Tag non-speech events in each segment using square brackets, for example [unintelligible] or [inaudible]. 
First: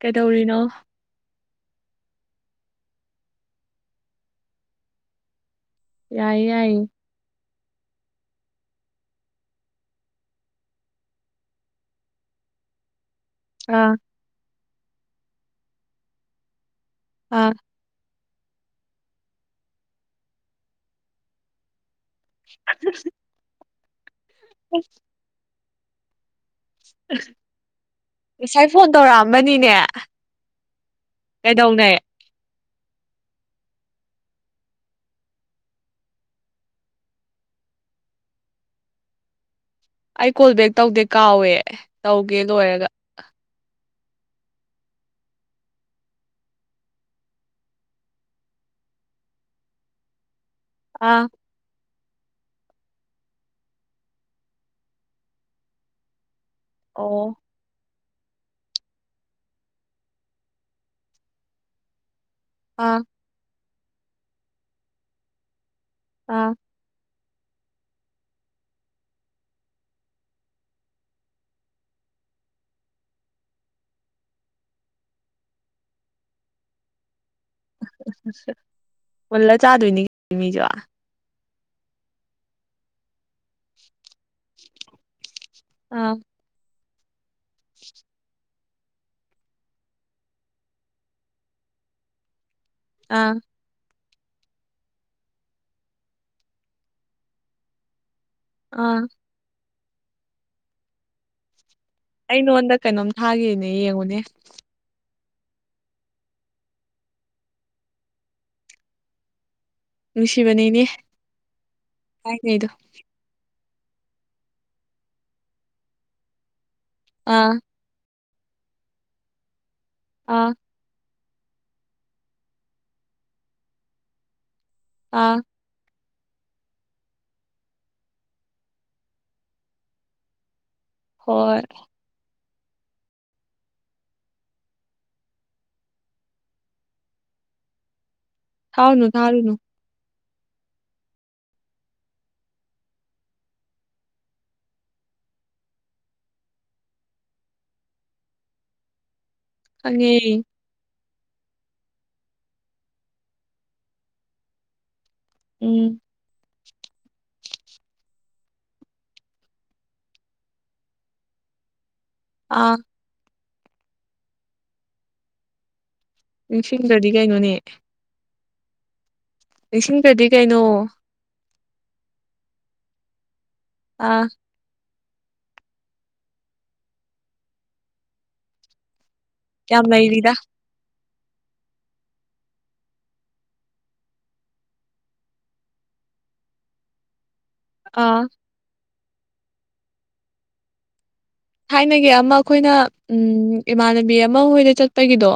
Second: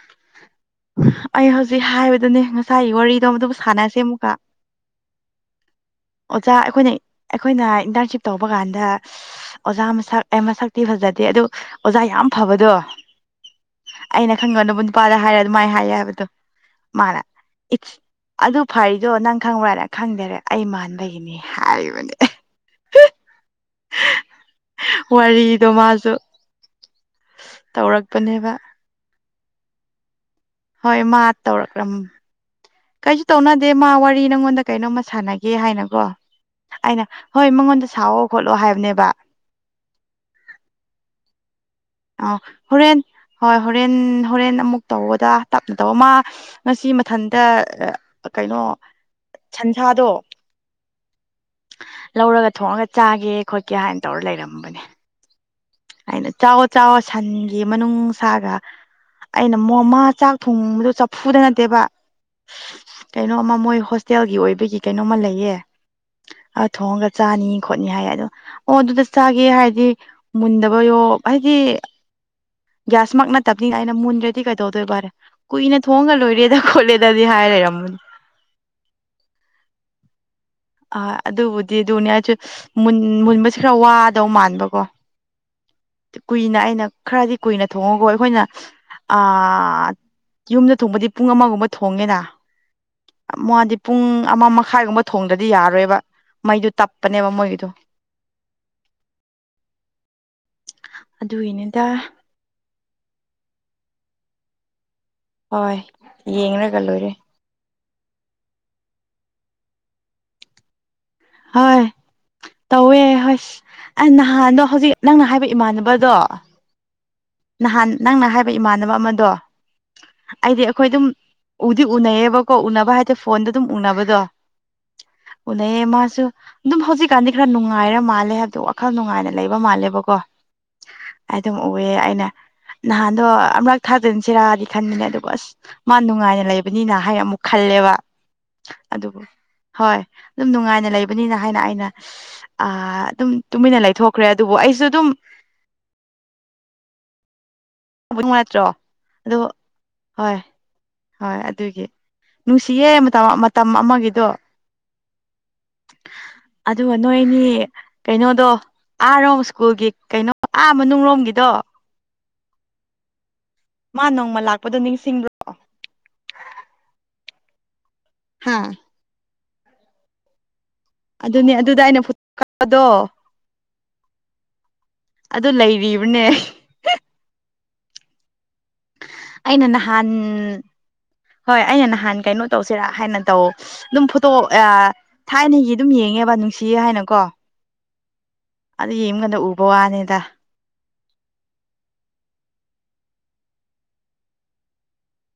ꯀꯩꯗꯧꯔꯤꯅꯣ ꯑꯩ ꯍꯧꯖꯤꯛ ꯍꯥꯏꯕꯗꯨꯅꯦ ꯉꯁꯥꯏꯒꯤ ꯋꯥꯔꯤꯗꯣ ꯑꯗꯨꯝ ꯁꯥꯟꯅꯁꯦ ꯑꯃꯨꯛꯀ ꯌꯥꯏꯌꯦ ꯑꯣꯖꯥ ꯌꯥꯏꯌꯦ ꯑꯩꯈꯣꯏꯅ ꯑꯩꯈꯣꯏꯅ ꯏꯟꯇꯔꯟꯁꯤꯞ ꯇꯧꯕ ꯀꯥꯟꯗ ꯑꯣꯖꯥ ꯃꯁꯛ ꯑ‌ꯦ ꯃꯁꯛꯇꯤ ꯐꯖꯗꯦ ꯑꯗꯨ ꯑꯣꯖꯥ ꯌꯥꯝ ꯐꯕꯗꯣ ꯑ ꯑꯩꯅ ꯈꯪꯅꯅꯕ ꯅꯨꯄꯥꯗ ꯍꯥꯏꯔꯦ ꯑꯗꯨꯃꯥꯏꯅ ꯍꯥꯏꯌꯦ ꯍꯥꯏꯕꯗꯣ ꯃꯥꯅ ꯑꯥ ꯏꯁ ꯑꯗꯨ ꯐꯔꯤꯗꯣ ꯅꯪ ꯈꯪꯕ꯭ꯔꯥꯅ ꯈꯪꯗꯔꯦ ꯑꯩ ꯃꯥꯟꯕꯒꯤꯅꯤ ꯍꯥꯏꯔꯤꯕꯅꯦ [unintelligible] [unintelligible] ꯋꯥꯔꯤꯗꯣ ꯃꯥꯁꯨ [unintelligible] ꯇꯧꯔꯛꯄꯅꯦꯕ ꯉꯁꯥꯏ ꯐꯣꯟ ꯇꯧꯔꯛꯑꯝꯕꯅꯤꯅꯦ ꯍꯣꯏ ꯃꯥ ꯇꯧꯔꯛꯂꯝ ꯀꯩꯗꯧꯅꯩ ꯀꯩꯁꯨ ꯇꯧꯅꯗꯦ ꯃꯥ ꯋꯥꯔꯤ ꯅꯉꯣꯟꯗ ꯀꯩꯅꯣꯝꯃ ꯁꯥꯟꯅꯒꯦ ꯍꯥꯏꯅꯀ‌ꯣ ꯑꯩꯅ ꯍꯣꯏ ꯃꯉꯣꯟꯗ ꯁꯥꯎꯑꯣ ꯈꯣꯠꯂꯣ ꯍꯥꯏꯕꯅꯦꯕ ꯑꯩ ꯀꯣꯜ ꯕꯦꯛ ꯇꯧꯗꯦ ꯀꯥꯎꯋꯦ ꯑꯥ ꯇꯧꯒꯦ ꯂꯣꯏꯔꯒ ꯍꯣꯔꯦꯟ ꯍꯣꯏ ꯍꯣꯔꯦꯟ ꯍꯣꯔꯦꯟ ꯑꯃꯨꯛ ꯇꯧꯋ‌ꯣꯗ ꯇꯞꯅ ꯇꯧꯋ‌ꯣ ꯃꯥ ꯉꯁꯤ ꯃꯊꯟꯇ ꯀꯩꯅꯣ ꯁꯟꯁꯥꯗꯣ ꯑꯥ ꯂꯧꯔꯒ ꯊꯣꯡꯉꯒ ꯆꯥꯒꯦ ꯈꯣꯠꯀꯦ ꯍꯥꯏꯅ ꯇꯧꯔ ꯂꯩꯔꯝꯕꯅꯦ ꯑꯩꯅ ꯆꯥꯎꯌ‌ꯣ ꯆꯥꯎꯌ‌ꯣ ꯑꯣ ꯁꯟ ꯒꯤ ꯃꯅꯨꯡ ꯁꯥꯔ ꯑꯩꯅ ꯃꯥ ꯆꯥꯛ ꯊꯣꯡꯕꯗꯣ ꯆꯐꯨꯗ ꯅꯠꯇꯦꯕ ꯑꯥ ꯀꯩꯅꯣꯝꯃ ꯃꯣꯏ ꯍꯣꯁꯇꯦꯜꯒꯤ ꯑꯣꯏꯕꯒꯤ ꯀꯩꯅꯣꯝꯃ ꯂꯩꯌꯦ ꯑꯥ ꯑ ꯊꯣꯡꯉꯒ ꯆꯥꯅꯤ ꯈꯣꯠꯅꯤ ꯍꯥꯏ ꯑꯗꯣ ꯑꯣ ꯑꯗꯨꯗ ꯆꯥꯒꯦ ꯍꯥꯏꯗꯤ ꯃꯨꯟꯗꯕꯣ ꯍꯥꯏꯗꯤ ꯒ꯭ꯌꯥꯁꯃꯛ ꯅꯠꯇꯕꯅꯤꯅ ꯑꯩꯅ ꯃꯨꯟꯗ꯭ꯔꯗꯤ ꯀꯩꯗꯧꯗꯣꯏꯕ ꯍꯥꯏꯅ ꯀꯨꯏꯅ ꯊꯣꯡꯉ ꯂꯣꯏꯔꯦꯗ ꯈꯣꯠꯂꯦꯗꯗꯤ ꯍꯥꯏꯔ ꯔꯝꯕꯅꯦ ꯃꯨꯜꯂ ꯆꯥꯗꯣꯏꯅꯤ ꯀꯩꯅ‌ꯣ ꯃꯤꯁꯨ ꯑ ꯑꯗꯨꯕꯨꯗꯤ ꯑꯗꯨꯅꯦ ꯑꯩꯁꯨ ꯃꯨꯟ ꯃꯨꯟꯕꯁꯦ ꯈꯔ ꯋꯥꯗꯧ ꯃꯥꯟꯕꯀꯣ ꯑꯥ ꯀꯨꯏꯅ ꯑꯩꯅ ꯈꯔꯗꯤ ꯀꯨꯏꯅ ꯊꯣꯡꯉ‌ꯣꯀ‌ꯣ ꯑꯩꯈꯣꯏꯅ ꯑ ꯌꯨꯝꯗ ꯊꯣꯡꯕꯗꯤ ꯄꯨꯡ ꯑꯃꯒꯨꯝꯕ ꯊꯣꯡꯉꯦꯅ ꯑꯥ ꯃꯥꯗꯤ ꯄꯨꯡ ꯑꯃ ꯃꯈꯥꯏꯒꯨꯝꯕ ꯊꯣꯡꯗꯔꯗꯤ ꯌꯥꯔꯣꯏꯕ ꯃꯩꯗꯨ ꯇꯞꯄꯅꯦꯕ ꯃꯣꯏꯒꯤꯗꯣ ꯑꯥ ꯑꯗꯨꯒꯤꯅꯦꯗ ꯑꯩ ꯅꯉꯣꯟꯗ ꯀꯩꯅꯣꯝ ꯊꯥꯈꯤꯕꯅꯦ ꯌꯦꯡꯉꯨꯅꯦ ꯍꯣꯏ ꯌꯦꯡꯔꯒ ꯂꯣꯏꯔꯦ ꯅꯨꯡꯁꯤꯕꯅꯤꯅꯦ ꯍꯣꯏ ꯇꯧꯋꯦ ꯍꯣꯏ ꯑꯩ ꯅꯍꯥꯟꯗꯣ ꯍꯧꯖꯤꯛ ꯅꯪꯅ ꯍꯥꯏꯕ ꯏꯃꯥꯟꯅꯕꯗꯣ ꯑ ꯅꯍꯥꯟ ꯅꯪꯅ ꯍꯥꯏꯕ ꯏꯃꯥꯟꯅꯕ ꯑꯃꯗꯣ ꯑꯥ ꯑꯩꯗꯤ ꯑꯩꯈꯣꯏ ꯑꯗꯨꯝ ꯎꯗꯤ ꯎꯅꯩꯌꯦꯕꯀꯣ ꯎꯅꯕ ꯍꯥꯏꯔꯗꯤ ꯐꯣꯟꯗ ꯑꯗꯨꯝ ꯎꯅꯕꯗꯣ ꯑꯥ ꯎꯅꯩꯌ‌ꯦ ꯃꯥꯁꯨ ꯑꯗꯨꯝ ꯍꯧꯖꯤꯛꯀꯥꯟꯗꯤ ꯈꯔ ꯅꯨꯡꯉꯥꯏꯔ ꯃꯥꯜꯂꯦ ꯍꯥꯏꯕꯗꯤ ꯋꯥꯈꯜ ꯅꯨꯡꯉꯥꯏꯅ ꯂꯩꯕ ꯃꯥꯜꯂꯦꯕꯀꯣ ꯑꯩ ꯑꯗꯨꯝ ꯍꯣꯏ ꯎꯑꯦ ꯑꯩꯅ ꯅꯍꯥꯟꯗꯣ ꯑꯃꯨꯔꯛ ꯊꯥꯛꯖꯤꯟꯁꯤꯔꯗꯤ ꯈꯟꯕꯅꯦ ꯑꯗꯨꯕꯨ ꯑꯁ ꯃꯥ ꯅꯨꯡꯉꯥꯏꯅ ꯂꯩꯕꯅꯤꯅ ꯍꯥꯏ ꯑꯃꯨꯛ ꯈꯜꯂꯦꯕ ꯊꯥꯔꯨꯅꯨ ꯑꯗꯨꯕꯨ ꯊꯥꯔꯨꯅꯨ ꯍꯣꯏ ꯑꯗꯨꯝ ꯅꯨꯡꯉꯥꯏꯅ ꯂꯩꯕꯅꯤꯅ ꯍꯥꯏꯅ ꯑꯩꯅ ꯑ ꯑꯗꯨꯝ ꯇꯨꯃꯤꯟꯅ ꯂꯩꯊꯣꯛꯈ꯭ꯔꯦ ꯑꯗꯨꯕꯨ ꯑꯩꯁꯨ ꯑꯗꯨꯝ ꯅꯨꯡꯉꯥꯏꯇ꯭ꯔꯣ ꯑꯗꯨ ꯈꯪꯉꯦ ꯍꯣꯏ ꯍꯣꯏ ꯑꯗꯨꯒꯤ ꯅꯨꯡꯁꯤꯌꯦ ꯃꯇꯝ ꯃꯇꯝ ꯑꯃꯒꯤꯗꯣ ꯎꯝ ꯑꯗꯨꯒ ꯅꯣꯏꯅꯤ ꯀꯩꯅꯣꯗꯣ ꯑꯥꯔꯣꯝ ꯁ꯭ꯀꯨꯜꯒꯤ ꯀꯩꯅꯣ ꯑꯥ ꯃꯅꯨꯡꯂꯣꯝꯒꯤꯗꯣ ꯑꯥ ꯃꯥ ꯅꯣꯡꯃ ꯂꯥꯛꯄꯗꯣ ꯅꯤꯡꯁꯤꯡꯕꯔ‌ꯣ ꯅꯤꯡꯁꯤꯡꯗ꯭ꯔꯗꯤ ꯀꯩꯅꯣꯅꯦ ꯍꯥꯥ ꯅꯤꯡꯁꯤꯡꯗꯔꯗꯤ ꯀꯩꯅꯣ ꯑꯗꯨꯅꯦ ꯑꯗꯨꯗ ꯑꯩꯅ ꯐꯨꯠ ꯀꯥꯗꯣ ꯑꯥ꯫ ꯑꯗꯨ ꯂꯩꯔꯤꯕꯅꯦ꯫ ꯑꯩꯅ ꯌꯥꯝ ꯅꯍꯥꯟ ꯂꯩꯔꯤꯗ ꯍꯣꯏ ꯑꯩꯅ ꯅꯍꯥꯟ ꯀꯩꯅꯣ ꯇꯧꯁꯤꯔꯥ ꯍꯥꯏꯅ ꯇꯧ ꯑꯗꯨꯝ ꯐꯣꯇꯣ ꯊꯥꯏꯅꯒꯤ ꯑꯗꯨꯝ ꯌꯦꯡꯉꯦꯕ ꯅꯨꯡꯁꯤꯌꯦ ꯍꯥꯏꯅꯀꯣ꯫ ꯑꯥ꯫ ꯑꯗꯨ ꯌꯦꯡꯕꯗ ꯎꯕ ꯋꯥꯅꯤꯗ꯫ ꯊꯥꯏꯅꯒꯤ ꯑꯃ ꯑꯩꯈꯣꯏꯅ ꯎꯝ ꯏꯃꯥꯟꯅꯕꯤ ꯑꯃ ꯍꯣꯏꯗ ꯆꯠꯄꯒꯤꯗꯣ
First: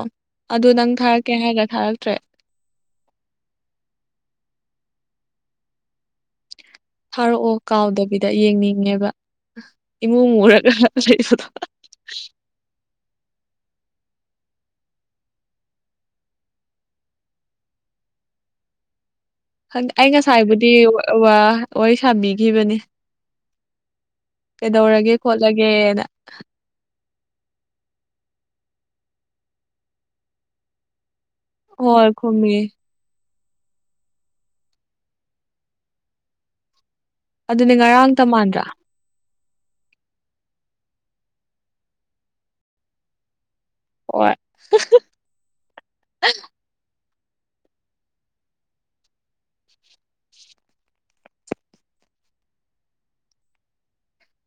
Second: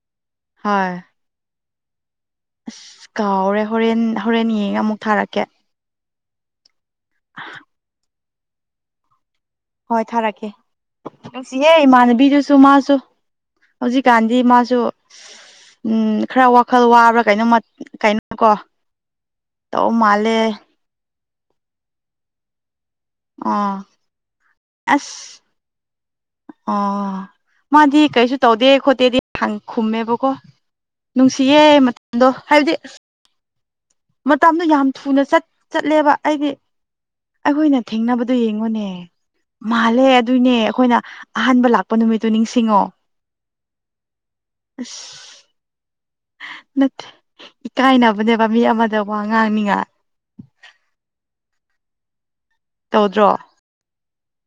ꯑꯗꯨ ꯅꯪ ꯍꯣꯏ ꯊꯥꯔꯛ ꯀꯦ ꯍꯥꯏꯔꯒ ꯊꯥꯔꯛꯇ꯭ꯔꯦ꯫ ꯑꯁ ꯀꯥꯎꯔꯦ ꯍꯣꯔꯦꯟ ꯍꯣꯔꯦꯟ ꯌꯦꯡꯉ ꯑꯃꯨꯛ ꯊꯥꯔꯛꯀꯦ꯫ ꯊꯥꯔꯛꯑꯣ ꯀꯥꯎꯗꯕꯤꯗ ꯌꯦꯡꯅꯤꯡꯉꯦꯕ꯫ ꯍꯣꯏ ꯏꯃꯨ ꯊꯥꯔꯛꯀꯦ ꯃꯨꯔꯒ ꯂꯩꯕꯗꯣ ꯅꯨꯡꯁꯤꯍꯦ ꯏꯃꯥꯟꯅꯕꯤꯗꯨꯁꯨ ꯃꯥꯁꯨ꯫ ꯍꯧꯖꯤꯛꯀꯥꯟꯗꯤ ꯃꯥꯁꯨ ꯎꯝ ꯈꯔ ꯋꯥꯈꯜ ꯋꯥꯕ꯭ꯔꯥ ꯀꯩꯅꯣꯃ ꯀꯩꯅꯣ ꯀꯣ꯫ ꯑꯩ ꯉꯁꯥꯏꯕꯨꯗꯤ ꯋꯥ ꯋꯥꯔꯤ ꯁꯥꯕꯤꯈꯤꯕꯅꯤ꯫ ꯑꯣ꯫ ꯀꯩꯗꯧꯔꯒꯦ ꯈꯣꯠꯂꯒꯦꯅ꯫ ꯑꯣ ꯃꯥꯗꯤ ꯀꯩꯁꯨ ꯇꯧꯗꯦ ꯈꯣꯠꯇꯦꯗꯤ ꯈꯪ ꯈꯨꯝꯃꯦꯕꯀꯣ꯫ ꯅꯨꯡꯁꯤꯌꯦ ꯍꯣꯏ ꯃꯇꯝꯗꯣ ꯈꯨꯝꯃꯤ ꯍꯥꯏꯗꯤ ꯃꯇꯝꯗꯣ ꯌꯥꯝ ꯊꯨꯅꯠ ꯆꯠ ꯆꯠꯂꯦꯕ ꯑꯩꯗꯤ꯫ ꯑꯗꯨꯅꯦ ꯑꯩꯈꯣꯏꯅ ꯉꯔꯥꯡꯇ ꯊꯦꯡꯅꯕꯗꯣ ꯃꯥꯟꯗ꯭ꯔꯥ ꯌꯦꯡꯉꯨꯅꯦ꯫ ꯃꯥꯜꯂꯦ ꯑꯗꯨꯅꯦ ꯑꯈꯣꯏꯅ ꯑꯍꯥꯟꯕ ꯂꯥꯛꯄ ꯅꯨꯃꯤꯠꯇꫭ ꯅꯤꯡꯁꯤꯡꯉꯣ꯫ ꯍꯣꯏ ꯏꯁ꯫ ꯅꯠꯇꯦ ꯏꯀꯥꯏꯅꯕꯅꯦꯕ ꯃꯤ ꯑꯃꯗ ꯋꯥ ꯉꯥꯡꯅꯤꯉꯥꯏ꯫ ꯇꯧꯗ꯭ꯔꯣ꯫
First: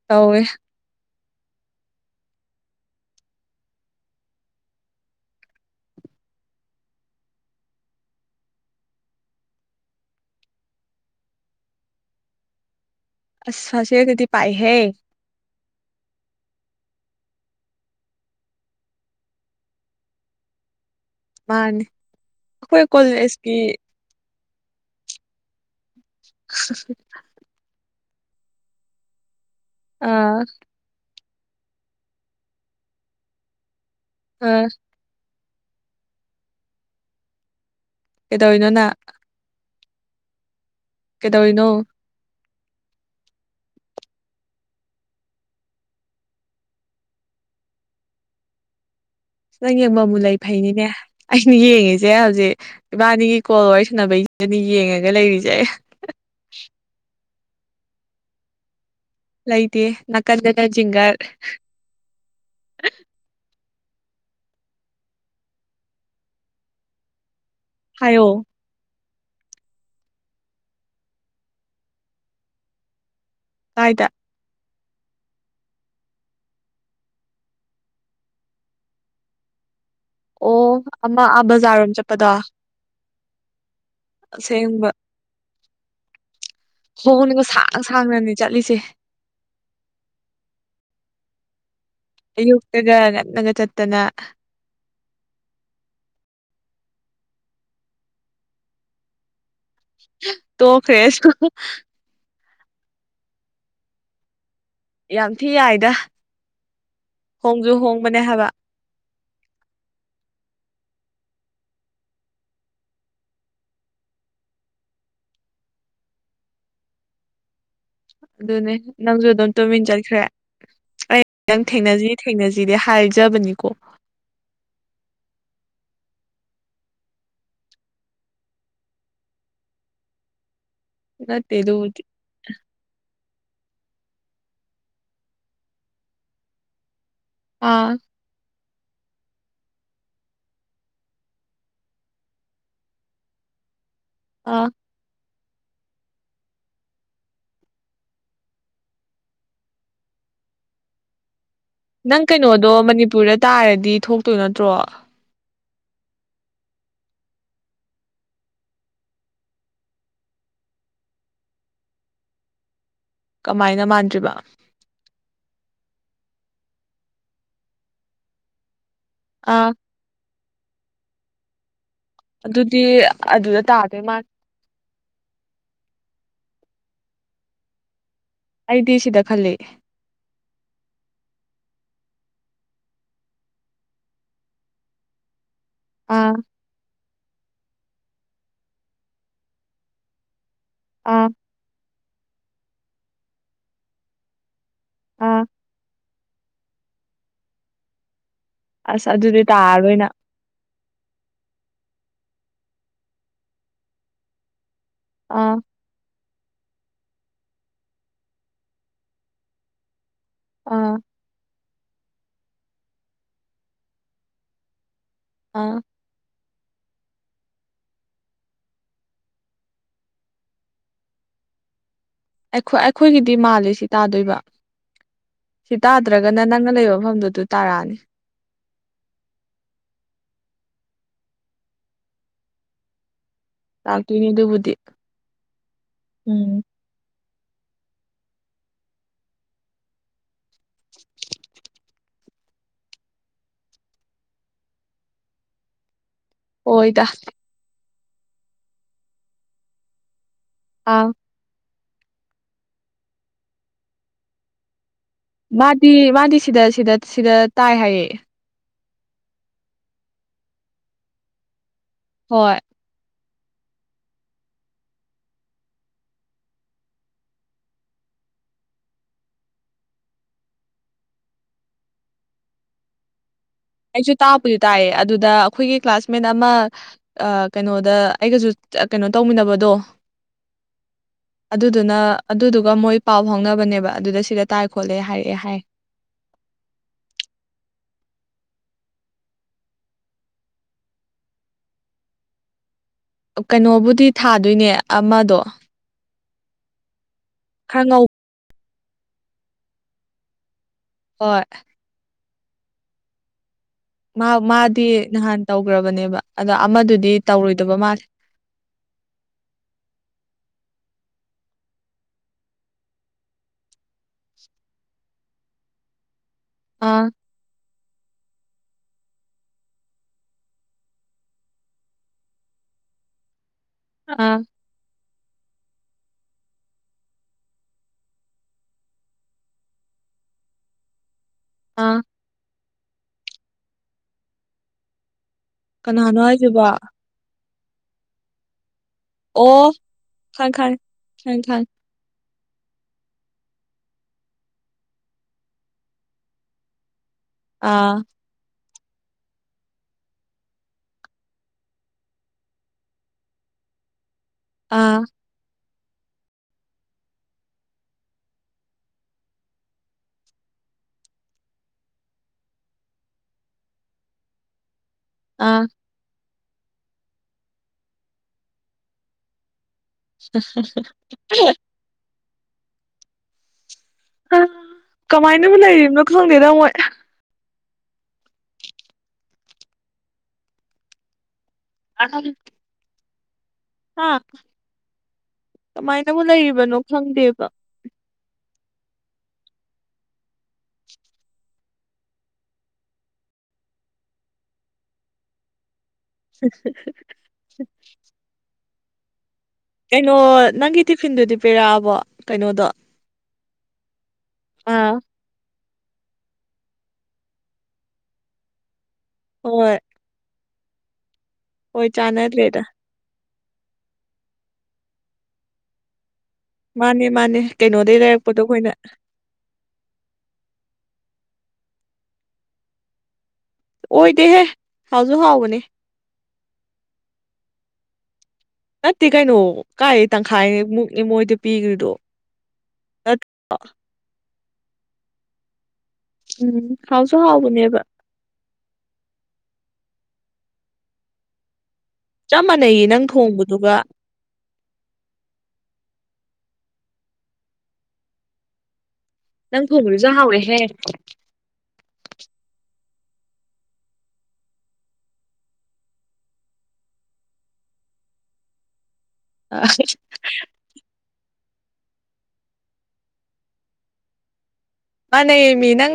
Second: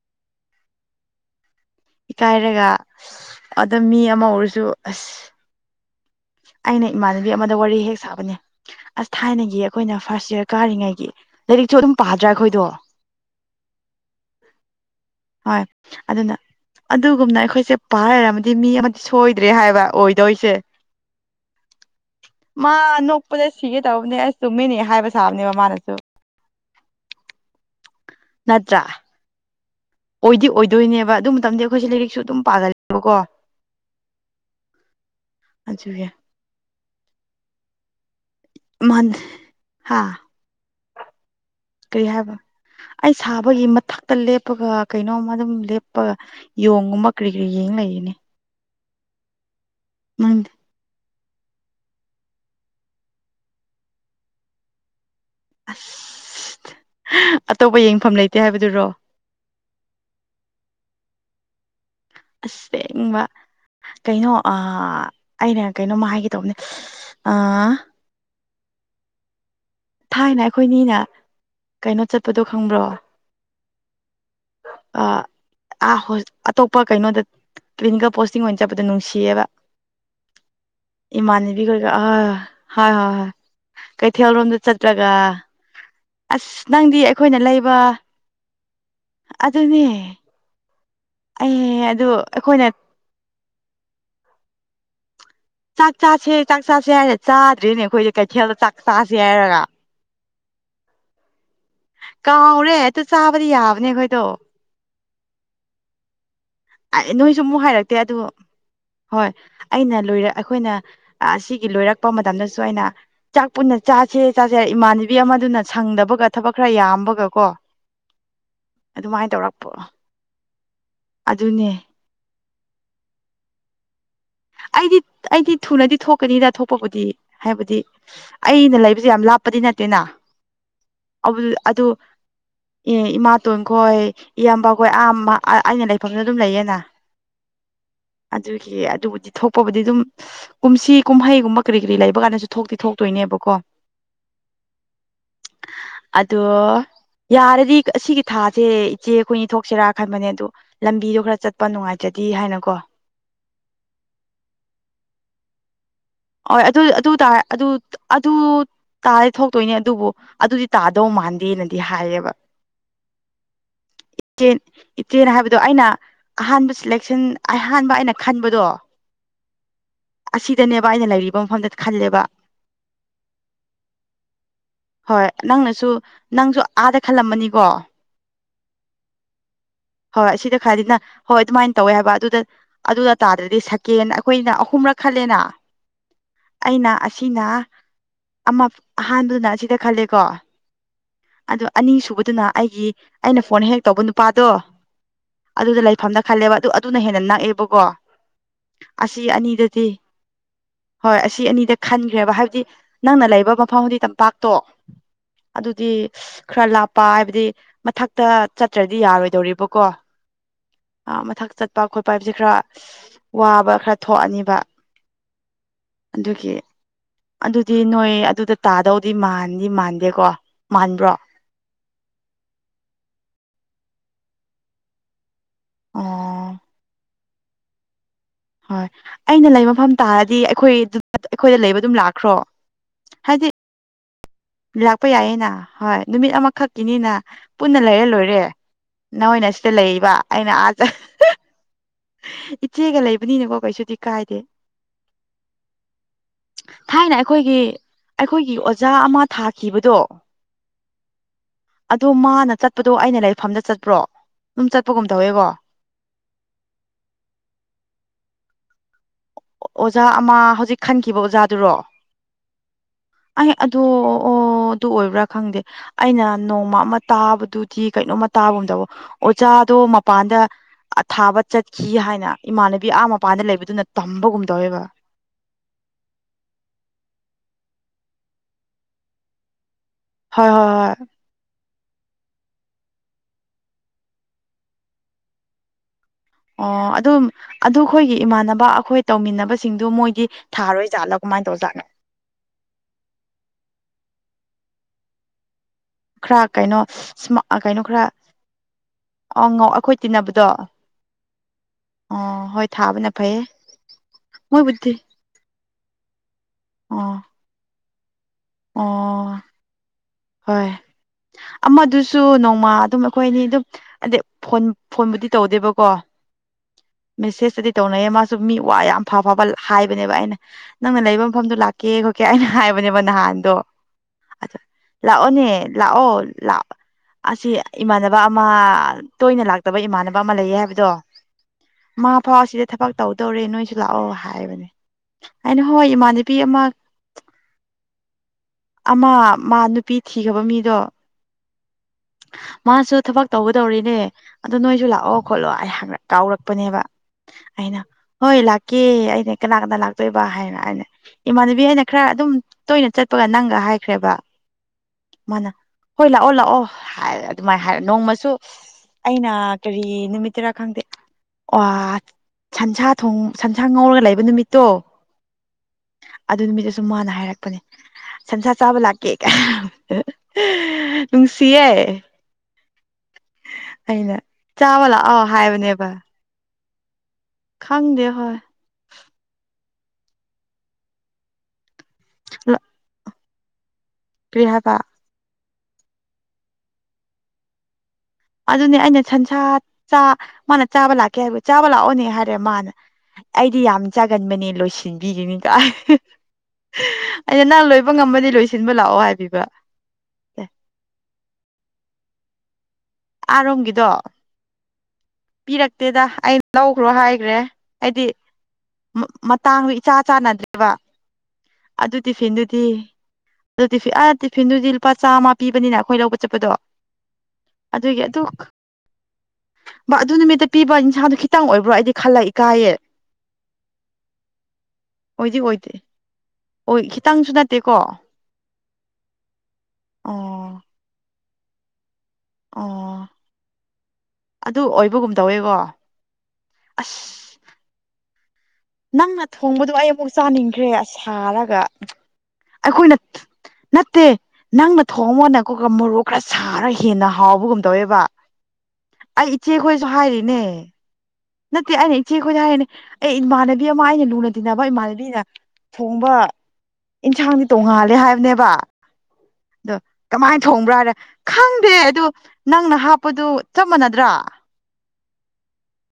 ꯇꯧꯋꯦ꯫ ꯏꯀꯥꯏꯔꯒ ꯑꯗ ꯃꯤ ꯑꯃ ꯎꯔꯁꯨ ꯑꯁ ꯑꯩꯅ ꯏꯃꯥꯟꯅꯕꯤ ꯑꯃꯗ ꯋꯥꯔꯤ ꯍꯦꯛ ꯁꯥꯕꯅꯦ꯫ ꯑꯁ ꯊꯥꯏꯅꯒꯤ ꯑꯩꯈꯣꯏꯅ ꯐꯥꯔꯁ ꯌꯌꯥꯔ ꯀꯥꯔꯤꯉꯩꯒꯤ ꯂꯥꯏꯔꯤꯛꯇꯁꯨ ꯑꯗꯨꯝ ꯄꯥꯗ꯭ꯔꯥ ꯑꯩꯈꯣꯏꯗꯣ꯫ ꯑꯁ ꯐꯔꯁ ꯌꯦꯔꯗꯗꯤ ꯄꯥꯏꯍꯦ꯫ ꯍꯣꯏ ꯑꯗꯨꯅ ꯑꯗꯨꯒꯨꯝꯅ ꯑꯩꯈꯣꯏꯁꯦ ꯄꯥꯔ ꯂꯩꯔꯝꯃꯗꯤ ꯃꯤ ꯑꯃꯗꯤ ꯁꯣꯏꯗ꯭ꯔꯦ ꯍꯥꯏꯕ ꯑꯣꯏꯗꯣꯏꯁꯦ꯫ ꯃꯥꯅꯤ ꯃꯥ ꯑꯈꯣꯏ ꯅꯣꯛꯄꯗ ꯀꯣꯂꯦꯖꯀꯤ ꯁꯤꯒꯦ ꯇꯧꯕꯅꯦ ꯑꯁ ꯆꯨꯝꯃꯤꯅꯦ ꯍꯥꯏꯕ ꯁꯥꯕꯅꯦꯕ ꯃꯥꯅꯁꯨ꯫ [unintelligible] ꯅꯠꯇ꯭ꯔꯥ꯫ ꯑꯥ ꯑꯣꯏꯗꯤ ꯑꯣꯏꯗꯣꯏꯅꯦꯕ ꯑꯗꯨ ꯃꯇꯝꯗꯤ ꯑꯈꯣꯏꯁꯨ ꯂꯥꯏꯔꯤꯛꯁꯨ ꯑꯗꯨꯝ ꯄꯥꯒꯜꯂꯦꯕꯀꯣ꯫ ꯎꯝ꯫ [unintelligible] ꯀꯩꯗꯧꯔꯤꯅꯣ ꯅꯪ [unintelligible] ꯀꯩꯗꯧꯋꯤꯅꯣ꯫ ꯀꯔꯤ ꯍꯥꯏꯕ ꯑꯩ ꯁꯥꯕꯒꯤ ꯃꯊꯛꯇ ꯂꯦꯞꯄꯒ ꯀꯩꯅꯣꯝꯃ ꯑꯗꯨꯝ ꯂꯦꯞꯄꯒ ꯌꯣꯡꯒꯨꯝꯕ ꯀꯔꯤ ꯀꯔꯤ ꯌꯦꯡꯑ ꯂꯩꯔꯤꯅꯤ꯫ ꯅꫭꯏ ꯌꯦꯡꯚꯝꯕꯨ ꯂꯩ ꯅꯪꯗꯤ ꯐꯩꯅꯤꯅꯦ꯫ ꯑꯩꯅ ꯌꯦꯡꯉꯤꯁꯦ ꯍꯧꯖꯤꯛ ꯏꯕꯥꯅꯤꯒꯤ ꯀꯣꯜ ꯋꯥꯔꯤ ꯁꯥꯟꯅꯕꯩꯁꯤꯗꯅꯤ ꯌꯦꯡꯉꯒ ꯂꯩꯔꯤꯁꯦ꯫ ꯑꯁ ꯑꯇꯣꯞꯄ ꯌꯦꯡꯐꯝ ꯂꯩꯇꯦ ꯍꯥꯏꯕꯗꯨꯔꯣ꯫ ꯂꯩꯇꯦ ꯅꯥꯀꯟꯗꯅ ꯖꯤꯡꯒꯔ ꯑꯁꯦꯡꯕ꯫ ꯀꯩꯅꯣ ꯑ ꯑꯩꯅ ꯀꯩꯅꯣꯃ ꯍꯥꯏꯒꯗꯧꯕꯅꯦ ꯑ ꯍꯥꯏꯌꫭ꯫ ꯊꯥꯏꯅ ꯑꯩꯈꯣꯏꯅꯤꯅ ꯀꯩꯅꯣ ꯆꯠꯄꯗꯣ ꯈꯪꯕ꯭ꯔꯣ ꯀꯗꯥꯥꯏꯗ ꯑ ꯑꯥ ꯑꯇꯣꯞꯄ ꯀꯩꯅꯣꯗ ꯄ꯭ꯔꯤꯟꯀ ꯄꯣꯁꯇꯤꯡ ꯑꯣꯏꯅ ꯆꯠꯄꯗ ꯅꯨꯡꯁꯤꯌꯦꯕ ꯑꯣ ꯑꯃ ꯑꯥ ꯏꯃꯥꯟꯅꯕꯤ ꯀ ꯕꯖꯥꯔꯣꯝ ꯍꯣꯏ ꯆꯠꯄꯗꯣ ꯍꯣꯏ ꯍ ꯀꯩꯊꯦꯜꯦꯜꯔꯣꯝꯗ ꯑꯁꯦꯡꯕ ꯆꯠꯇ꯭ꯔꯒ ꯑꯁ ꯅꯪꯗꯤ ꯑꯩꯈꯣꯏꯅ ꯂꯩꯕ ꯅꯤ ꯆꯠꯂꯤꯁꯦ ꯑꯗꯨꯅꯦ ꯑꯩ ꯑꯗꯨ ꯑꯩꯈꯣꯏꯅ ꯑꯌꯨꯛꯇꯒ ꯉꯛꯅꯒ ꯆꯠꯇꯅ ꯆꯥꯛ ꯆꯥꯁꯦ ꯆꯥꯛ ꯆꯥꯁꯦ ꯍꯥꯏꯔꯦ ꯆꯥꯗ꯭ꯔꯔꯤꯅꯦ ꯑꯩꯈꯣꯏꯁ ꯀꯩꯊꯦꯜꯗ ꯆꯥꯛ ꯆꯥꯁꯦ ꯍꯥꯏꯔꯒ ꯇꯣꯈ꯭ꯔꯦꯁ ꯀꯥꯎꯔꯦ ꯑꯗꯨ ꯆꯥꯕꯗꯤ ꯌꯥꯕꯅꯦ ꯑꯩꯈꯣꯏꯗꯣ ꯌꯥꯝ ꯊꯤ ꯌꯥꯏꯗ ꯅꯣꯏꯁꯨ ꯑꯃꯨꯛ ꯍꯣꯡꯁꯨ ꯍꯥꯏꯔꯛꯇꯦ ꯑꯗꯨ ꯍꯣꯡꯕꯅꯦ ꯍꯥꯏꯕ ꯍꯣꯏ ꯑꯩꯅ ꯂꯣꯏꯔ ꯑꯩꯈꯣꯏꯅ ꯑꯁꯤꯒꯤ ꯂꯣꯏꯔꯛꯄ ꯃꯇꯝꯗꯁꯨ ꯑꯩꯅ ꯆꯥꯛ ꯄꯨꯟꯅ ꯆꯥꯥꯁꯦ ꯆꯥꯁꯦ ꯏꯃꯥꯟꯅꯕꯤ ꯑꯃꯗꯨꯅ ꯁꯪꯗꯕꯒ ꯊꯕꯛ ꯈꯔ ꯌꯥꯝꯕꯒ ꯀꯣ ꯑꯗꯨꯅꯦ ꯅꯪꯁꯨ ꯑꯗꯨꯃꯥꯏꯅ ꯑꯗꯨꯝ ꯇꯧꯔꯛꯄ ꯇꯨꯃꯤꯟ ꯆꯠꯈ꯭ꯔꯦ ꯑꯩꯪ ꯑꯗꯨꯅꯦ ꯊꯦꯡꯅꯁꯤ ꯊꯦꯡꯅꯁꯤꯗꯤ ꯍꯥꯏꯖꯕꯅꯤꯀꯣ ꯑꯩꯗꯤ ꯑꯩꯗꯤ ꯊꯨꯅꯗꯤ ꯊꯣꯛꯀꯅꯤꯗ ꯊꯣꯛꯄꯕꯨꯗꯤ ꯍꯥꯏꯕꯗꯤ ꯑꯩꯅ ꯂꯩꯕꯁꯦ ꯌꯥꯝ ꯂꯥꯞꯄꯗꯤ ꯅꯠꯇꯦꯅ ꯅꯠꯇꯦ ꯑꯗꯨ ꯑꯗꯨꯕꯨꯗꯤ ꯑꯦ ꯏꯃꯥꯇꯣꯟ ꯈꯣꯏ ꯏꯌꯥꯝꯕꯈꯣꯏ ꯑꯥ ꯑꯩꯅ ꯂꯩꯐꯝꯅ ꯑꯗꯨꯝ ꯂꯩꯌꯦꯅ ꯑ ꯑꯗꯨꯒꯤ ꯑꯗꯨꯕꯨꯗꯤ ꯊꯣꯛꯄꯕꯨꯗꯤ ꯑꯗꯨꯝ ꯀꯨꯝꯁꯤ ꯀꯨꯝꯍꯩꯒꯨꯝꯕ ꯀꯔꯤ ꯀꯔꯤ ꯂꯩꯕ ꯀꯥꯟꯗꯁꯨ ꯊꯣꯛꯇꯤ ꯊꯣꯛꯇꯣꯏꯅꯦꯕꯀꯣ ꯑ ꯑꯗꯣ ꯌꯥꯔꯗꯤ ꯑꯁꯤꯒꯤ ꯊꯥꯁꯦ ꯏꯆꯦ ꯑꯩꯈꯣꯏꯅꯤ ꯊꯣꯛꯁꯤꯔꯥ ꯈꯟꯕꯅꯦ ꯑꯗꯣ ꯂꯝꯕꯤꯗꯣ ꯈꯔ ꯆ ꯑꯄꯥ ꯅꯨꯡꯉꯥꯏꯖꯦ ꯍꯥꯏꯅꯀꯣ ꯇꯨꯔꯗ ꯇꯥꯔꯗꯤ ꯊꯣꯛꯇꯣꯏ ꯅꯠꯇ꯭ꯔꯣ ꯍꯣꯏ ꯑꯗꯨ ꯑꯗꯨ ꯇꯥꯔꯦ ꯑꯗꯨ ꯑꯗꯨ ꯇꯥꯔꯦ ꯊꯣꯛꯇꯣꯏꯅꯦ ꯑꯗꯨꯕꯨ ꯑꯗꯨꯗꯤ ꯇꯥꯗꯧ ꯃꯥꯟꯗꯦꯅꯗꯤ ꯍꯥꯏꯌꯦꯕ ꯀꯃꯥꯏꯅ ꯃꯥꯟꯗ꯭ꯔꯤꯕ ꯏꯆꯦ ꯏꯆꯦꯅ ꯍꯥꯏꯕꯗꯣ ꯑꯩꯅ ꯑꯍꯥꯟꯕ ꯁꯤꯦꯂꯦꯛꯁꯟ ꯑꯍꯥꯟꯕ ꯑꯩꯅ ꯈꯟꯕꯗꯣ ꯑꯥ ꯑꯁꯤꯗꯅꯦꯕ ꯑꯩꯅ ꯂꯩꯔꯤꯕ ꯃꯐꯝꯗ ꯈꯜꯂꯦꯕ ꯑꯗꯨꯗꯤ ꯑꯗꯨꯗ ꯇꯥꯗꯣꯏ ꯃꯥ ꯍꯣꯏ ꯅꯪꯅꯁꯨ ꯅꯪꯁꯨ ꯑꯥꯗ ꯈꯜꯂꯝꯃꯅꯤꯀꯣ ꯑꯩꯗꯤ ꯁꯤꯗ ꯈꯜꯂꯤ ꯍꯣꯏ ꯑꯁꯤꯗ ꯈꯔꯗꯤꯅ ꯍꯣꯏ ꯑꯗꯨꯃꯥꯏꯅ ꯇꯧꯋꯦ ꯍꯥꯏꯕ ꯑꯗꯨꯗ ꯑꯗꯨꯗ ꯇꯥꯗ꯭ꯔꯗꯤ ꯁꯀꯦꯟ ꯑꯩꯈꯣꯏꯅ ꯑꯍꯨꯝꯔꯛ ꯈꯜꯂꯦꯅ ꯑ ꯑꯩꯅ ꯑꯁꯤꯅ ꯑꯃ ꯑꯍꯥꯟꯕꯅ ꯑꯁꯤꯗ ꯈꯜꯂꯦꯀꯣ ꯑꯥ ꯑꯗꯨ ꯑꯅꯤꯁꯨꯕꯗꯨꯅ ꯑꯩꯒꯤ ꯑꯩꯅ ꯐꯣꯟ ꯍꯦꯛ ꯇꯧꯕ ꯅꯨꯄꯥꯗꯣ ꯑꯥ ꯑꯗꯨꯗ ꯃꯐꯝꯗ ꯈꯜꯂꯦꯕ ꯑꯗꯨ ꯑꯗꯨꯅ ꯍꯦꯟꯅ ꯅꯛꯑꯦꯕꯀꯣ ꯑꯁ ꯑꯁꯤ ꯑꯗꯨꯗꯤ ꯑꯅꯤꯗꯗꯤ ꯇꯥꯔꯔꯣꯏꯅ ꯍꯣꯏ ꯑꯁꯤ ꯑꯅꯤꯗ ꯈꯟꯈ꯭ꯔꯦꯕ ꯍꯥꯏꯕꯗꯤ ꯅꯪꯅ ꯂꯩꯕ ꯃꯐꯝꯕꯨꯗꯤ ꯇꯝꯄꯥꯛꯇꯣ ꯑ ꯑꯗꯨꯗꯤ ꯈꯔ ꯂꯥꯞꯄ ꯍꯥꯏꯕꯗꯤ ꯃꯊꯛꯇ ꯆꯠꯇ꯭ꯔꯗꯤ ꯌꯥꯔꯣꯏꯗꯧꯔꯤꯕꯀꯣ ꯑꯥ ꯃꯊꯛ ꯆꯠꯄ ꯈꯣꯠꯄ ꯍꯥꯏꯕꯁꯤ ꯈꯔ ꯋꯥꯕ ꯈꯔ ꯊꯣꯛꯑꯅꯤꯕ ꯑꯥ ꯑꯗꯨꯒꯤ ꯑꯗꯨꯗꯤ ꯅꯣꯏ ꯑꯗꯨꯗ ꯇꯥꯗꯧꯗꯤ ꯃꯥꯟꯗꯤ ꯃꯥꯟꯗꯦꯀꯣ ꯃꯥꯟꯕ꯭ꯔꯣ ꯑꯩꯈꯣꯏ ꯑꯩꯈꯣꯏꯒꯤꯗꯤ ꯃꯥꯜꯂꯦ ꯁꯤ ꯇꯥꯗꯣꯏꯕ ꯁꯤ ꯇꯥꯗ꯭ꯔꯒꯅ ꯑꯣ ꯅꯪꯅ ꯂꯩꯕ ꯃꯐꯝꯗꯨ ꯑꯗꯨ ꯇꯥꯔꯛꯑꯅꯤ ꯍꯣꯏ ꯑꯩꯅ ꯂꯩꯕ ꯃꯐꯝ ꯇꯥꯔꯗꯤ ꯑꯩꯈꯣꯏ ꯑꯩꯈꯣꯏꯗ ꯂꯩꯕ ꯑꯗꯨꯝ ꯂꯥꯛꯈ꯭ꯔꯣ ꯍꯥꯏꯗꯤ ꯂꯥꯛꯇꯣꯏꯅꯤ ꯑꯗꯨꯕꯨ ꯂꯥꯛꯄ ꯌꯥꯏꯌꯦꯅ ꯍꯣꯏ ꯅꯨꯃꯤꯠ ꯑꯃꯈꯛꯀꯤꯅꯤꯅ ꯄꯨꯟꯅ ꯂꯩꯔꯦ ꯂꯣꯏꯔꯦ ꯅꯣꯏꯅ ꯁꯤꯗ ꯂꯩꯔꯤꯕ ꯑꯩꯅ ꯑꯥ ꯏꯆꯦꯒ ꯂꯩꯕꯅꯤꯅꯀꯣ ꯀꯩꯁꯨꯗꯤ ꯀꯥꯏꯗꯦ ꯍꯣꯏꯗ ꯊꯥꯏꯅ ꯑꯩꯈꯣꯏꯒꯤ ꯑꯩꯈꯣꯏꯒꯤ ꯑꯣꯖꯥ ꯑꯃ ꯊꯥꯈꯤꯕꯗꯣ ꯑꯥ ꯑꯗꯨ ꯃꯥꯅ ꯆꯠꯄꯗꯣ ꯑꯩꯅ ꯂꯩꯐꯝꯗ ꯆꯠꯄ꯭ꯔꯣ ꯑꯗꯨꯝ ꯆꯠꯄꯒꯨꯝ ꯇꯧꯋꯦ ꯃꯥꯗꯤ ꯃꯥꯗꯤ ꯁꯤꯗ ꯁꯤꯗ ꯁꯤꯗ ꯇꯥꯏ ꯍꯥꯏꯌꯦ ꯑꯣꯖꯥ ꯑꯃ ꯍꯧꯖꯤꯛ ꯈꯟꯈꯤꯕ ꯑꯣꯖꯥꯗꯨꯔꯣ ꯍꯣꯏ ꯑꯩ ꯑꯗꯨ ꯑꯣ ꯑꯗꯨ ꯑꯣꯏꯕ꯭ꯔꯥ ꯈꯪꯗꯦ ꯑꯩꯅ ꯅꯣꯡꯃ ꯑꯃ ꯇꯥꯕꯗꯨꯗꯤ ꯀꯩꯅꯣꯝꯃ ꯇꯥꯕꯒꯨꯝ ꯇꯧꯕ ꯑꯣꯖꯥꯗꯣ ꯃꯄꯥꯟꯗ ꯑꯊꯥꯕ ꯆꯠꯈꯤ ꯍꯥꯏꯅ ꯏꯃꯥꯟꯅꯕꯤ ꯑꯥ ꯃꯄꯥꯟꯗ ꯂꯩꯕꯗꯨꯅ ꯑꯩꯁꯨ ꯇꯝꯕꯒꯨꯝ ꯇꯥꯕꯨꯗꯤ ꯇꯧꯋꯦꯕ ꯇꯥꯏꯌꯦ ꯑꯗꯨꯗ ꯑꯩꯈꯣꯏꯒꯤ ꯀ꯭ꯂꯥꯁꯃꯦꯠ ꯑꯃ ꯑ ꯀꯩꯅꯣꯗ ꯑꯩꯒꯁꯨ ꯀꯩꯅꯣ ꯇꯧꯃꯤꯟꯅꯕꯗꯣ ꯍꯣꯏ ꯍꯣꯏ ꯍꯣꯏ ꯑꯗꯨꯗꯨꯅ ꯑꯗꯨꯗꯨꯒ ꯃꯣꯏ ꯄꯥꯎ ꯐꯥꯎꯅꯕꯅꯦꯕ ꯑꯗꯨꯗ ꯁꯤꯗ ꯇꯥꯏ ꯈꯣꯠꯂꯦ ꯍꯥꯏꯔꯛꯑꯦ ꯍꯥꯏ ꯑꯣ ꯑꯗꯨꯝ ꯑꯗꯨ ꯑꯩꯈꯣꯏꯒꯤ ꯏꯃꯥꯟꯅꯕ ꯑꯩꯈꯣꯏ ꯇꯧꯃꯤꯟꯅꯕꯁꯤꯡꯗꯨ ꯃꯣꯏꯗꯤ ꯊꯥꯔꯣꯏ ꯖꯥꯠꯂꯥ ꯀꯃꯥꯏꯅ ꯇꯧꯖꯥꯠꯅꯣ ꯀꯩꯅꯣꯕꯨꯗꯤ ꯊꯥꯗꯣꯏꯅꯦ ꯑꯃꯗꯣ ꯈꯔ ꯀꯩꯅꯣ ꯁꯃꯥ ꯀꯩꯅꯣ ꯈꯔ [unintelligible] ꯑꯩꯈꯣꯏ ꯇꯤꯟꯅꯕꯗꯣ ꯍꯣꯏ ꯑꯣ ꯍꯣꯏ ꯊꯥꯕꯅ ꯐꯩꯌꯦ ꯃꯥ ꯃꯥꯗꯤ ꯃꯣꯏꯕꯨꯗꯤ ꯅꯍꯥꯟ ꯇꯧꯈ꯭ꯔꯕꯅꯦꯕ ꯑꯗꯣ ꯑꯃꯗꯨꯗꯤ ꯑꯣ ꯇꯧꯔꯣꯏꯗꯕ ꯃꯥꯜꯂꯦ ꯑꯣ ꯍꯣꯏ ꯑꯃꯗꯨꯁꯨ ꯅꯣꯡꯃꯥ ꯑꯗꯨꯝ ꯑꯩꯈꯣꯏꯅꯤ ꯑꯗꯨꯝ ꯑꯗꯩ ꯐꯣꯟ ꯐꯣꯟꯕꯨꯗꯤ ꯇꯧꯗꯦꯕꯀꯣ ꯑꯥ ꯃꯦꯁꯦꯖꯇꯗꯤ ꯇꯧꯅꯩꯌꯦ ꯃꯥꯁꯨ ꯃꯤ ꯋꯥ ꯌꯥꯝ ꯐ ꯐꯕ ꯍꯥꯏꯕꯅꯦꯕ ꯑꯩꯅ ꯅꯪꯅ ꯂꯩꯕ ꯃꯐꯝꯗꯣ ꯂꯥꯛꯀꯦ ꯈꯣꯠꯀꯦ ꯑꯩꯅ ꯍꯥꯏꯕꯅꯦꯕ ꯅꯍꯥꯟꯗꯣ ꯎꯝ ꯑꯗꯣ ꯂꯥꯛꯑꯣꯅꯦ ꯂꯥꯛꯑꯣ ꯂꯥꯛ ꯑꯁꯤ ꯏꯃꯥꯟꯅꯕ ꯑꯃ ꯇꯣꯏꯅ ꯂꯥꯛꯇꯕ ꯏꯃꯥꯟꯅꯕ ꯑꯃ ꯂꯩꯌꯦ ꯍꯥꯏꯕꯗꯣ ꯑꯥ ꯃꯥ ꯐꯥꯎ ꯁꯤꯗ ꯊꯕꯛ ꯇꯧꯗꯧꯔꯦ ꯅꯣꯏꯁꯨ ꯂꯥꯛꯑꯣ ꯍꯥꯏꯕꯅꯦ ꯑꯩꯅ ꯍꯣꯏ ꯀꯅꯥꯅꯣ ꯏꯃꯥꯟꯅꯕꯤ ꯍꯥꯏꯁꯤꯕꯣ ꯑꯃ ꯑꯃ ꯃꯥ ꯑꯣ ꯅꯨꯄꯤ ꯊꯤꯈꯤꯕ ꯈꯪꯉꯦ ꯃꯤꯗꯣ ꯈꯪꯉꯦ ꯈꯪꯉꯦ ꯈꯪꯉꯦ ꯃꯥꯁꯨ ꯊꯕꯛ ꯇꯧꯒꯗꯧꯔꯤꯅꯦ ꯑꯗꯨ ꯅꯣꯏꯁꯨ ꯂꯥꯛꯑꯣ ꯈꯣꯠꯂꯣ ꯑꯩ ꯍꯥꯕ ꯀꯥꯎꯔꯛꯄꯅꯦꯕ ꯑꯩꯅ ꯑꯥ ꯍꯣꯏ ꯂꯥꯛꯀꯦ ꯑꯩꯅ ꯀꯅꯥ ꯀꯅꯥ ꯂꯥꯛꯇꯣꯏꯕ ꯍꯥꯏꯅ ꯑꯩꯅ ꯏꯃꯥꯟꯅꯕꯤ ꯑꯩꯅ ꯈꯔ ꯑꯗꯨꯝ ꯇꯣꯏꯅ ꯆꯠ ꯄꯒ ꯅꯪꯒ ꯍꯥꯏꯈ꯭ꯔꯦꯕ ꯑꯥ ꯃꯥꯅ ꯍꯣꯏ ꯂꯥꯛꯑꯣ ꯂꯥꯛꯑꯣ ꯍꯥꯏꯔ ꯑꯗꯨꯃꯥꯏꯅ ꯍꯥꯏꯔ ꯅꯣꯡꯃꯁꯨ ꯑꯩꯅ ꯀꯔꯤ ꯅꯨꯃꯤꯠ ꯇꯔꯥ ꯈꯪꯗꯦ ꯑꯣ ꯁꯟꯁꯥ ꯊꯣꯡ ꯁꯟꯁꯥ ꯉꯧꯔꯒ ꯂꯩꯕ ꯅꯨꯃꯤꯠꯇꯣ ꯑꯥ ꯑꯗꯨ ꯅꯨꯃꯤꯠꯇꯁꯨ ꯃꯥꯅ ꯍꯥꯏꯔꯛꯄꯅꯦ ꯁꯟꯁꯥ ꯆꯥꯕ ꯂꯥꯛꯀꯦ ꯅꯨꯡꯁꯤꯌꯦ ꯑꯩꯅ ꯑ ꯆꯥꯕ ꯂꯥꯛꯑꯣ ꯀꯃꯥꯏꯅꯕꯨ ꯍꯥꯏꯕꯅꯦꯕ ꯂꯩꯔꯤꯅꯣ ꯈꯪꯗꯦꯗ ꯃꯣꯏ ꯈꯪꯗꯦ ꯍꯣꯏ ꯑ ꯎ ꯍꯥ ꯀꯃꯥꯏꯅꯕꯨ ꯂꯩꯔꯤꯕꯅꯣ ꯈꯪꯗꯦꯕ ꯑꯗꯨꯅꯦ ꯑꯩꯅ ꯁꯟꯁꯥꯥ ꯃꯥꯅ ꯆꯥꯕ ꯂꯥꯛꯀꯦ ꯍꯥꯏꯕꯗ ꯆꯥꯕ ꯂꯥꯛꯑꯣꯅꯦ ꯍꯥꯏꯔꯦ ꯃꯥꯅ ꯑꯩꯗꯤ ꯌꯥꯝ ꯆꯥꯒꯟꯕꯅꯦ ꯂꯣꯏꯁꯤꯟꯕꯤꯔꯤꯅꯤꯗ ꯑꯩꯅ ꯅꯪ ꯂꯣꯏꯕ ꯉꯝꯃꯗꯤ ꯂꯣꯏꯁꯤꯟꯕ ꯂꯥꯛꯑꯣ ꯍꯥꯏꯕꯤꯕ ꯀꯩꯅꯣ ꯑꯦ ꯅꯪꯒꯤ ꯇꯤꯐꯤꯟꯗꯨꯗꯤ ꯄꯤꯔꯛꯑꯕꯣ ꯀꯩꯅꯣꯗꯣ ꯑꯥꯔꯣꯝꯒꯤꯗꯣ ꯑꯥ ꯄꯤꯔꯛꯇꯦꯗ ꯑꯩꯅ ꯂꯧꯈ꯭ꯔꯣ ꯍꯥꯏꯈ꯭ꯔꯦ ꯑꯩꯗꯤ ꯃꯇꯥꯡꯗꯨ ꯍꯣꯏ ꯏꯆꯥ ꯆꯥꯟꯅꯗ꯭ꯔꯦꯕ ꯍꯣꯏ ꯑꯗꯨ ꯆꯥꯟꯅꯗ꯭ꯔꯦꯗ ꯇꯤꯐꯤꯟꯗꯨꯗꯤ ꯑꯗꯨ ꯇꯤꯐꯤꯟ ꯑꯥ ꯇꯤꯐꯤꯟꯗꯨꯗꯤ ꯂꯨꯄꯥ ꯆꯥꯝꯃ ꯄꯤꯕꯅꯤꯅ ꯑꯩꯈꯣꯏ ꯂꯧꯕ ꯆꯠꯄꯗꯣ ꯃꯥꯅꯦ ꯃꯥꯅꯦ ꯀꯩꯅꯣꯗꯒꯤ ꯂꯩꯔꯛꯄꯗꯣ ꯑꯩꯈꯣꯏꯅ ꯕꯥ ꯑꯗꯨ ꯅꯨꯃꯤꯠꯇ ꯄꯤꯕ ꯏꯟꯁꯥꯡꯗꯣ ꯈꯤꯇꯪ ꯑꯣꯏꯕ꯭ꯔꯣ ꯑꯩꯗꯤ ꯈꯜꯂꯛ ꯏꯀꯥꯏꯌꯦ ꯑꯣꯏꯗꯦꯍꯦ ꯍꯥꯎꯁꯨ ꯍꯥꯎꯕꯅꯦ ꯑꯣ ꯈꯤꯇꯪꯁꯨ ꯅꯠꯇꯦꯀꯣ ꯅꯠꯇꯦ ꯀꯩꯅꯣ ꯀꯥꯏꯗꯩ ꯇꯪꯈꯥꯏꯅꯦ ꯑꯣ ꯃꯨꯛꯅꯤ ꯃꯣꯏꯗ ꯄꯤꯈ꯭ꯔꯤꯗꯣ ꯑꯣ ꯑ ꯑꯗꯨ ꯑꯣꯏꯕꯒꯨꯝ ꯇꯧꯋꯦ ꯎꯝ ꯍꯥꯎꯁꯨ ꯍꯥꯎꯕꯅꯦꯕ ꯅꯪꯅ ꯊꯣꯡꯕꯗꯨꯣ ꯑꯩ ꯑꯃꯨꯛ ꯆꯥꯅꯤꯡꯈ꯭ꯔꯦ ꯑ ꯁꯥꯔꯒ ꯆꯞ ꯃꯥꯟꯅꯩꯌꯦ ꯑꯩꯈꯣꯏꯅ ꯅꯪ ꯊꯣꯡꯕꯗꯨꯒ ꯅꯠꯇꯦ ꯅꯪꯅ ꯊꯣꯡꯕꯅ ꯃꯣꯔꯣꯀ ꯈꯔꯥ ꯃꯣꯔꯣꯛ ꯈꯔ ꯁꯥꯔ ꯍꯦꯟꯅ ꯍꯥꯎꯕꯒꯨꯝ ꯇꯧꯋꯦꯕ ꯑꯩ ꯅꯪ ꯏꯆꯦꯈꯣꯏꯁꯨ ꯊꯣꯡꯕꯗꯨꯁꯨ ꯍꯥꯏꯔꯤꯅꯦ ꯍꯥꯎꯋꯦꯍꯦ ꯅꯠꯇꯦ ꯑꯩꯅ ꯏꯆꯦ ꯈꯣꯏꯗ ꯍꯥꯏꯔꯝꯅꯦ ꯑꯩ ꯏꯃꯥꯟꯅꯕꯤ ꯑꯃ ꯑꯩꯅ ꯂꯨꯅ ꯇꯤꯟꯅꯕ ꯏꯃꯥꯟꯅꯕꯤꯅ ꯊꯣꯡꯕ ꯏꯟꯁꯥꯡꯗꯤ ꯇꯣꯡꯉꯥꯜꯂꯦ ꯍꯥꯏꯕꯅꯦꯕ ꯑ ꯑꯗꯣ ꯀꯃꯥꯏꯅ ꯊꯣꯡꯕ꯭ꯔꯥ ꯍꯥꯏꯅ ꯈꯪꯗꯦ ꯑꯗꯨ ꯅꯪꯅ ꯍꯥꯞꯄꯗꯨ ꯆꯞ ꯃꯥꯟꯅꯗ꯭ꯔꯥ ꯃꯥꯅꯩꯌꯦꯃꯤ ꯅꯪ